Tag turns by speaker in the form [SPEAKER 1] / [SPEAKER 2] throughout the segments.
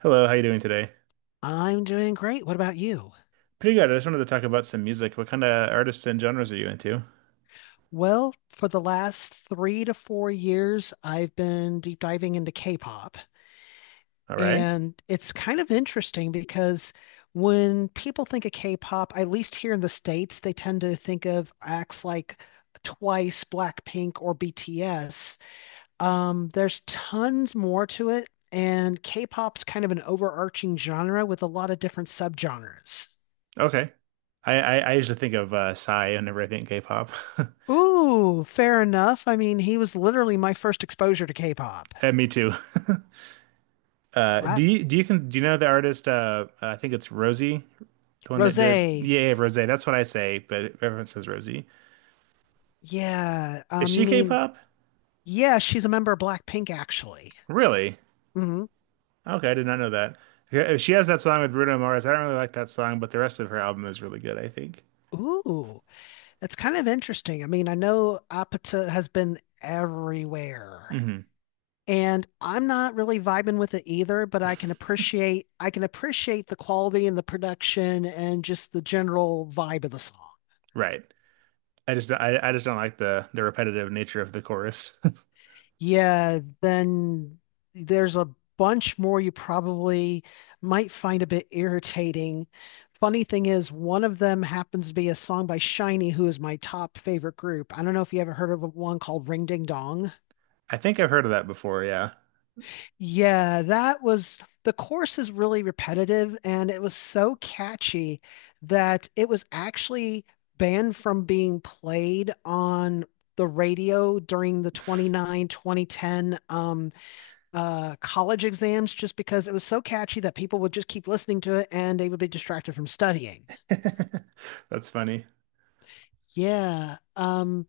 [SPEAKER 1] Hello, how you doing today?
[SPEAKER 2] I'm doing great. What about you?
[SPEAKER 1] Pretty good. I just wanted to talk about some music. What kind of artists and genres are you into?
[SPEAKER 2] Well, for the last 3 to 4 years, I've been deep diving into K-pop.
[SPEAKER 1] All right.
[SPEAKER 2] And it's kind of interesting because when people think of K-pop, at least here in the States, they tend to think of acts like Twice, Blackpink, or BTS. There's tons more to it. And K-pop's kind of an overarching genre with a lot of different subgenres.
[SPEAKER 1] Okay. I usually think of Psy whenever I think K-pop.
[SPEAKER 2] Ooh, fair enough. I mean, he was literally my first exposure to K-pop.
[SPEAKER 1] And me too. Do
[SPEAKER 2] What?
[SPEAKER 1] you do you can do you know the artist? I think it's Rosie, the one that did,
[SPEAKER 2] Rosé.
[SPEAKER 1] yeah, Rosé. That's what I say, but everyone says Rosie.
[SPEAKER 2] Yeah.
[SPEAKER 1] Is she K-pop?
[SPEAKER 2] Yeah, she's a member of Blackpink, actually.
[SPEAKER 1] Really?
[SPEAKER 2] Hmm.
[SPEAKER 1] Okay, I did not know that. Yeah, she has that song with Bruno Mars. I don't really like that song, but the rest of her album is really good, I think.
[SPEAKER 2] Ooh, that's kind of interesting. I mean, I know Apata has been everywhere.
[SPEAKER 1] hmm
[SPEAKER 2] And I'm not really vibing with it either, but I can appreciate the quality and the production and just the general vibe of the song.
[SPEAKER 1] Right. I just don't like the repetitive nature of the chorus.
[SPEAKER 2] Yeah, then there's a bunch more you probably might find a bit irritating. Funny thing is, one of them happens to be a song by Shiny, who is my top favorite group. I don't know if you ever heard of one called Ring Ding Dong.
[SPEAKER 1] I think I've heard of that before, yeah.
[SPEAKER 2] Yeah, that was the chorus is really repetitive and it was so catchy that it was actually banned from being played on the radio during the 2010 um college exams just because it was so catchy that people would just keep listening to it and they would be distracted from studying.
[SPEAKER 1] That's funny.
[SPEAKER 2] Yeah.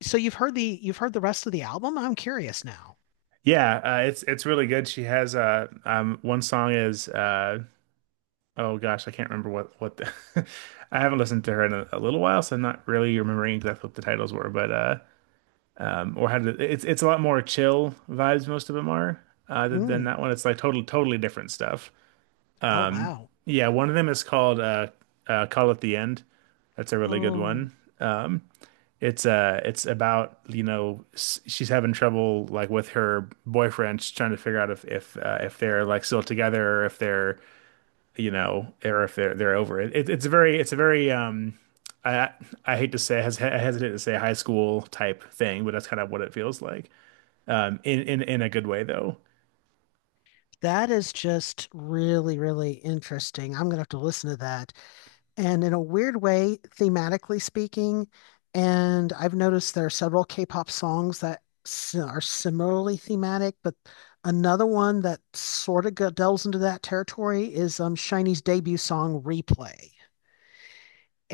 [SPEAKER 2] So you've heard the rest of the album? I'm curious now.
[SPEAKER 1] Yeah, it's really good. She has one song is oh gosh, I can't remember what the I haven't listened to her in a little while, so I'm not really remembering exactly what the titles were, but or how did it's a lot more chill vibes, most of them are, than
[SPEAKER 2] Mm.
[SPEAKER 1] that one. It's like totally different stuff.
[SPEAKER 2] Oh wow.
[SPEAKER 1] Yeah, one of them is called Call at the End. That's a really good
[SPEAKER 2] Oh,
[SPEAKER 1] one. Um, It's it's about, you know, she's having trouble like with her boyfriend. She's trying to figure out if if they're like still together or if they're, you know, or if they're over it. It's a very um, I I hate to say I hes- I hesitate to say high school type thing, but that's kind of what it feels like. Um, in a good way though.
[SPEAKER 2] that is just really, really interesting. I'm gonna have to listen to that. And in a weird way, thematically speaking. And I've noticed there are several K-pop songs that are similarly thematic, but another one that sort of delves into that territory is Shiny's debut song, Replay.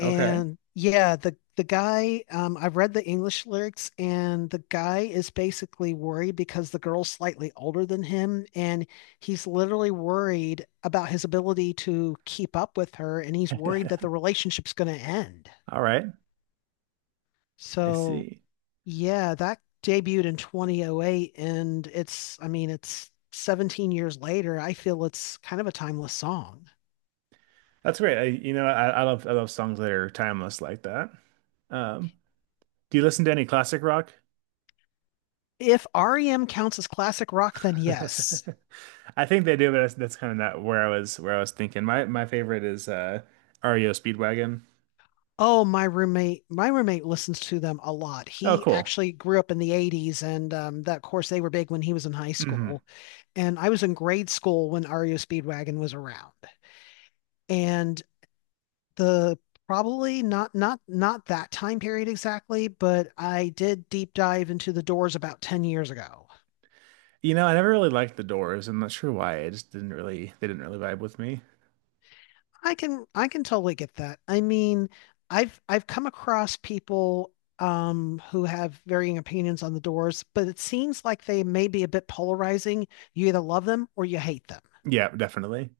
[SPEAKER 1] Okay.
[SPEAKER 2] yeah, the guy, I've read the English lyrics, and the guy is basically worried because the girl's slightly older than him, and he's literally worried about his ability to keep up with her, and he's worried that the relationship's going to end.
[SPEAKER 1] All right. I
[SPEAKER 2] So
[SPEAKER 1] see.
[SPEAKER 2] yeah, that debuted in 2008, and it's, I mean, it's 17 years later. I feel it's kind of a timeless song.
[SPEAKER 1] That's great. I love songs that are timeless like that. Um, do you listen to any classic rock?
[SPEAKER 2] If REM counts as classic rock, then yes.
[SPEAKER 1] I think they do, but that's kind of not where I was where I was thinking. My favorite is REO Speedwagon.
[SPEAKER 2] Oh, my roommate listens to them a lot.
[SPEAKER 1] Oh,
[SPEAKER 2] He
[SPEAKER 1] cool.
[SPEAKER 2] actually grew up in the 80s and that of course they were big when he was in high
[SPEAKER 1] hmm
[SPEAKER 2] school. And I was in grade school when REO Speedwagon was around. And the probably not that time period exactly, but I did deep dive into the Doors about 10 years ago.
[SPEAKER 1] You know, I never really liked the Doors. I'm not sure why. I just didn't really they didn't really vibe with me.
[SPEAKER 2] I can totally get that. I mean, I've come across people who have varying opinions on the Doors, but it seems like they may be a bit polarizing. You either love them or you hate them.
[SPEAKER 1] Yeah, definitely.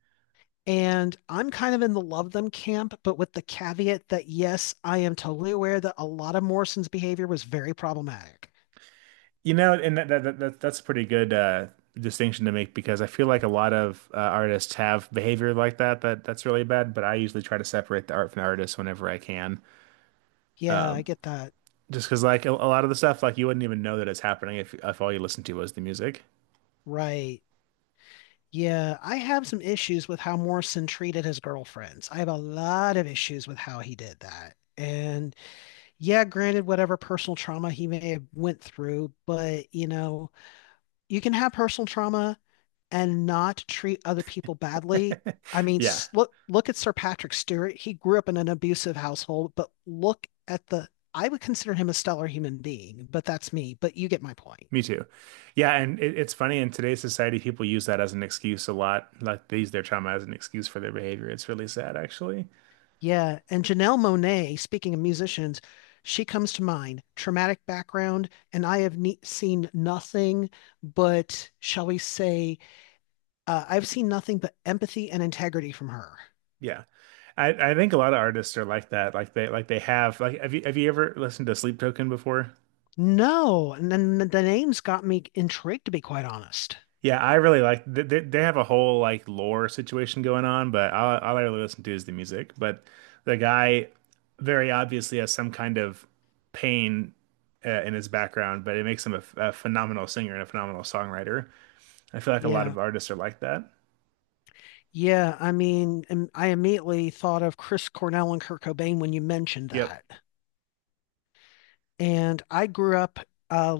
[SPEAKER 2] And I'm kind of in the love them camp, but with the caveat that yes, I am totally aware that a lot of Morrison's behavior was very problematic.
[SPEAKER 1] You know, and that, that, that that- that's a pretty good distinction to make because I feel like a lot of artists have behavior like that that's really bad, but I usually try to separate the art from the artist whenever I can.
[SPEAKER 2] Yeah, I
[SPEAKER 1] Um,
[SPEAKER 2] get that.
[SPEAKER 1] just because like a lot of the stuff, like you wouldn't even know that it's happening if all you listened to was the music.
[SPEAKER 2] Right. Yeah, I have some issues with how Morrison treated his girlfriends. I have a lot of issues with how he did that. And yeah, granted, whatever personal trauma he may have went through, but you know, you can have personal trauma and not treat other people badly. I mean,
[SPEAKER 1] Yeah,
[SPEAKER 2] look at Sir Patrick Stewart. He grew up in an abusive household, but look at the I would consider him a stellar human being, but that's me. But you get my point.
[SPEAKER 1] me too. Yeah, and it's funny in today's society, people use that as an excuse a lot. Like they use their trauma as an excuse for their behavior. It's really sad, actually.
[SPEAKER 2] Yeah, and Janelle Monae, speaking of musicians, she comes to mind. Traumatic background, and I have ne seen nothing but, shall we say, I've seen nothing but empathy and integrity from her.
[SPEAKER 1] Yeah. I think a lot of artists are like that. Like they have like have you ever listened to Sleep Token before?
[SPEAKER 2] No, and then the names got me intrigued, to be quite honest.
[SPEAKER 1] Yeah, I really like, they have a whole like lore situation going on, but all I really listen to is the music. But the guy very obviously has some kind of pain, in his background, but it makes him a, a phenomenal singer and a phenomenal songwriter. I feel like a lot of
[SPEAKER 2] Yeah,
[SPEAKER 1] artists are like that.
[SPEAKER 2] yeah. I mean, I immediately thought of Chris Cornell and Kurt Cobain when you mentioned
[SPEAKER 1] Yep.
[SPEAKER 2] that. And I grew up uh,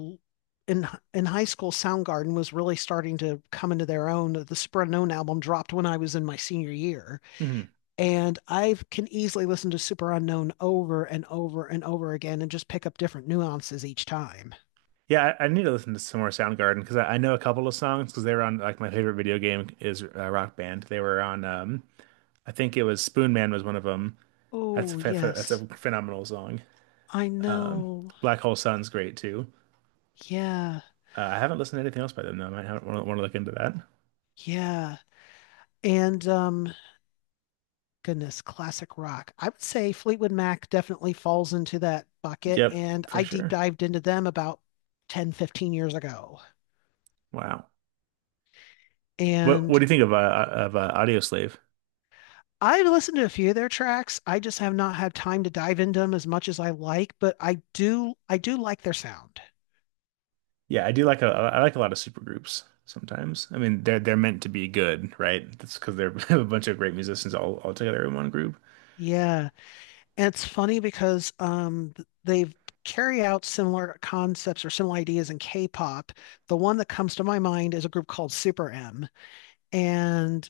[SPEAKER 2] in high school. Soundgarden was really starting to come into their own. The Super Unknown album dropped when I was in my senior year,
[SPEAKER 1] hmm
[SPEAKER 2] and I can easily listen to Super Unknown over and over and over again and just pick up different nuances each time.
[SPEAKER 1] Yeah, I need to listen to some more Soundgarden because I know a couple of songs because they were on, like, my favorite video game is Rock Band. They were on um, I think it was Spoon Man was one of them.
[SPEAKER 2] Oh,
[SPEAKER 1] That's a
[SPEAKER 2] yes.
[SPEAKER 1] phenomenal song.
[SPEAKER 2] I know.
[SPEAKER 1] Black Hole Sun's great too.
[SPEAKER 2] Yeah.
[SPEAKER 1] I haven't listened to anything else by them though. I might want to look into that.
[SPEAKER 2] Yeah. And goodness, classic rock. I would say Fleetwood Mac definitely falls into that bucket
[SPEAKER 1] Yep,
[SPEAKER 2] and
[SPEAKER 1] for
[SPEAKER 2] I deep
[SPEAKER 1] sure.
[SPEAKER 2] dived into them about 10, 15 years ago.
[SPEAKER 1] Wow. What
[SPEAKER 2] And
[SPEAKER 1] do you think of Audio Slave?
[SPEAKER 2] I've listened to a few of their tracks. I just have not had time to dive into them as much as I like, but I do like their sound.
[SPEAKER 1] Yeah, I do like a I like a lot of supergroups sometimes. I mean, they're meant to be good, right? That's because they're a bunch of great musicians all together in one group.
[SPEAKER 2] Yeah. And it's funny because they carry out similar concepts or similar ideas in K-pop. The one that comes to my mind is a group called Super M, and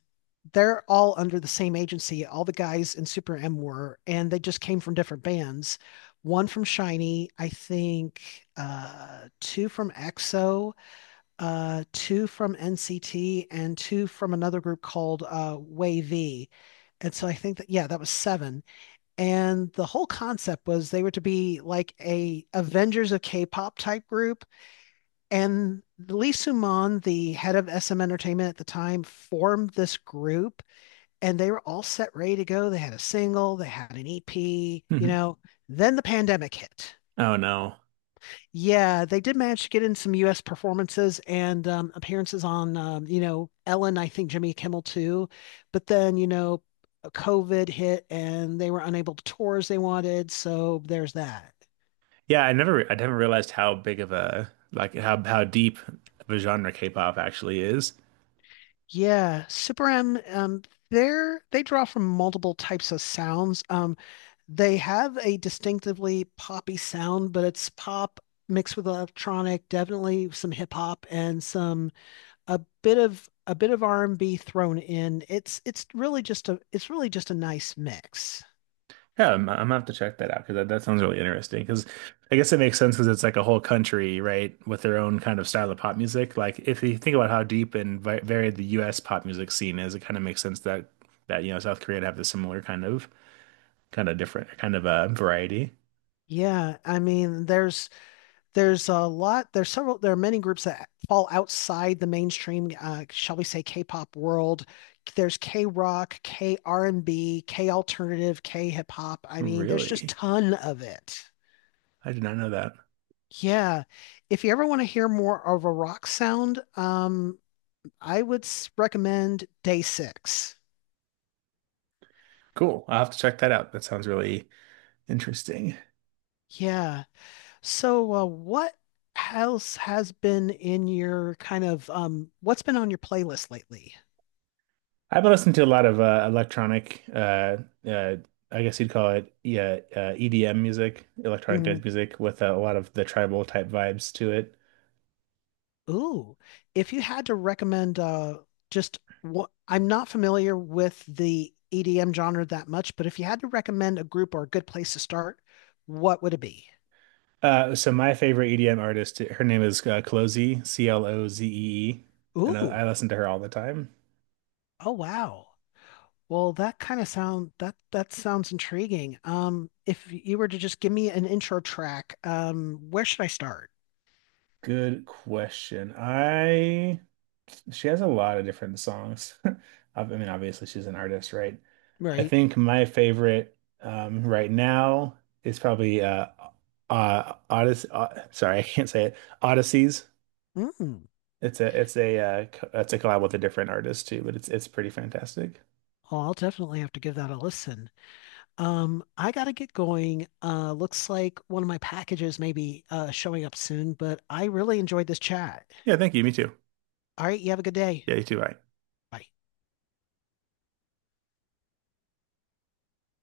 [SPEAKER 2] they're all under the same agency. All the guys in Super M were, and they just came from different bands. One from Shinee, I think, two from EXO, two from NCT, and two from another group called Wavy. And so I think that, yeah, that was seven and the whole concept was they were to be like a Avengers of K-pop type group. And Lee Soo Suman, the head of SM Entertainment at the time, formed this group, and they were all set ready to go. They had a single, they had an EP, you
[SPEAKER 1] Mhm.
[SPEAKER 2] know. Then the pandemic hit,
[SPEAKER 1] Oh no.
[SPEAKER 2] yeah, they did manage to get in some U.S. performances and appearances on, you know, Ellen, I think Jimmy Kimmel too. But then, you know, COVID hit and they were unable to tour as they wanted. So there's that.
[SPEAKER 1] Yeah, I never realized how big of a, like, how deep of a genre K-pop actually is.
[SPEAKER 2] Yeah, Super M, they're, they draw from multiple types of sounds. They have a distinctively poppy sound, but it's pop mixed with electronic, definitely some hip hop and some a bit of R&B thrown in. It's really just a it's really just a nice mix.
[SPEAKER 1] Yeah, I'm gonna have to check that out because that sounds really interesting. Because I guess it makes sense because it's like a whole country, right, with their own kind of style of pop music. Like if you think about how deep and vi varied the U.S. pop music scene is, it kind of makes sense that you know South Korea would have the similar kind of different kind of variety.
[SPEAKER 2] Yeah, I mean, there's a lot, there's several, there are many groups that fall outside the mainstream shall we say k-pop world. There's k-rock, k-r&b, k-alternative, k-hip-hop. I mean, there's just
[SPEAKER 1] Really,
[SPEAKER 2] ton of it.
[SPEAKER 1] I did not know that.
[SPEAKER 2] Yeah, if you ever want to hear more of a rock sound, I would recommend Day Six.
[SPEAKER 1] Cool. I'll have to check that out. That sounds really interesting.
[SPEAKER 2] Yeah, so what else has been in your kind of what's been on your playlist lately?
[SPEAKER 1] I've been listening to a lot of electronic, uh, I guess you'd call it, yeah, EDM music, electronic dance music, with a lot of the tribal type vibes to it.
[SPEAKER 2] Ooh, if you had to recommend just what, I'm not familiar with the EDM genre that much, but if you had to recommend a group or a good place to start, what would it be?
[SPEAKER 1] So my favorite EDM artist, her name is Clozie, CloZee, and I
[SPEAKER 2] Ooh.
[SPEAKER 1] listen to her all the time.
[SPEAKER 2] Oh wow. Well, that kind of sound, that that sounds intriguing. If you were to just give me an intro track, where should I start?
[SPEAKER 1] Good question. I She has a lot of different songs. I mean, obviously she's an artist, right? I
[SPEAKER 2] Right.
[SPEAKER 1] think my favorite right now is probably Odyssey, sorry, I can't say it. Odysseys.
[SPEAKER 2] Mm.
[SPEAKER 1] It's a it's a collab with a different artist too, but it's pretty fantastic.
[SPEAKER 2] Well, I'll definitely have to give that a listen. I gotta get going. Looks like one of my packages may be showing up soon, but I really enjoyed this chat.
[SPEAKER 1] Yeah, thank you. Me too.
[SPEAKER 2] All right, you have a good day.
[SPEAKER 1] Yeah, you too. Bye.
[SPEAKER 2] Bye.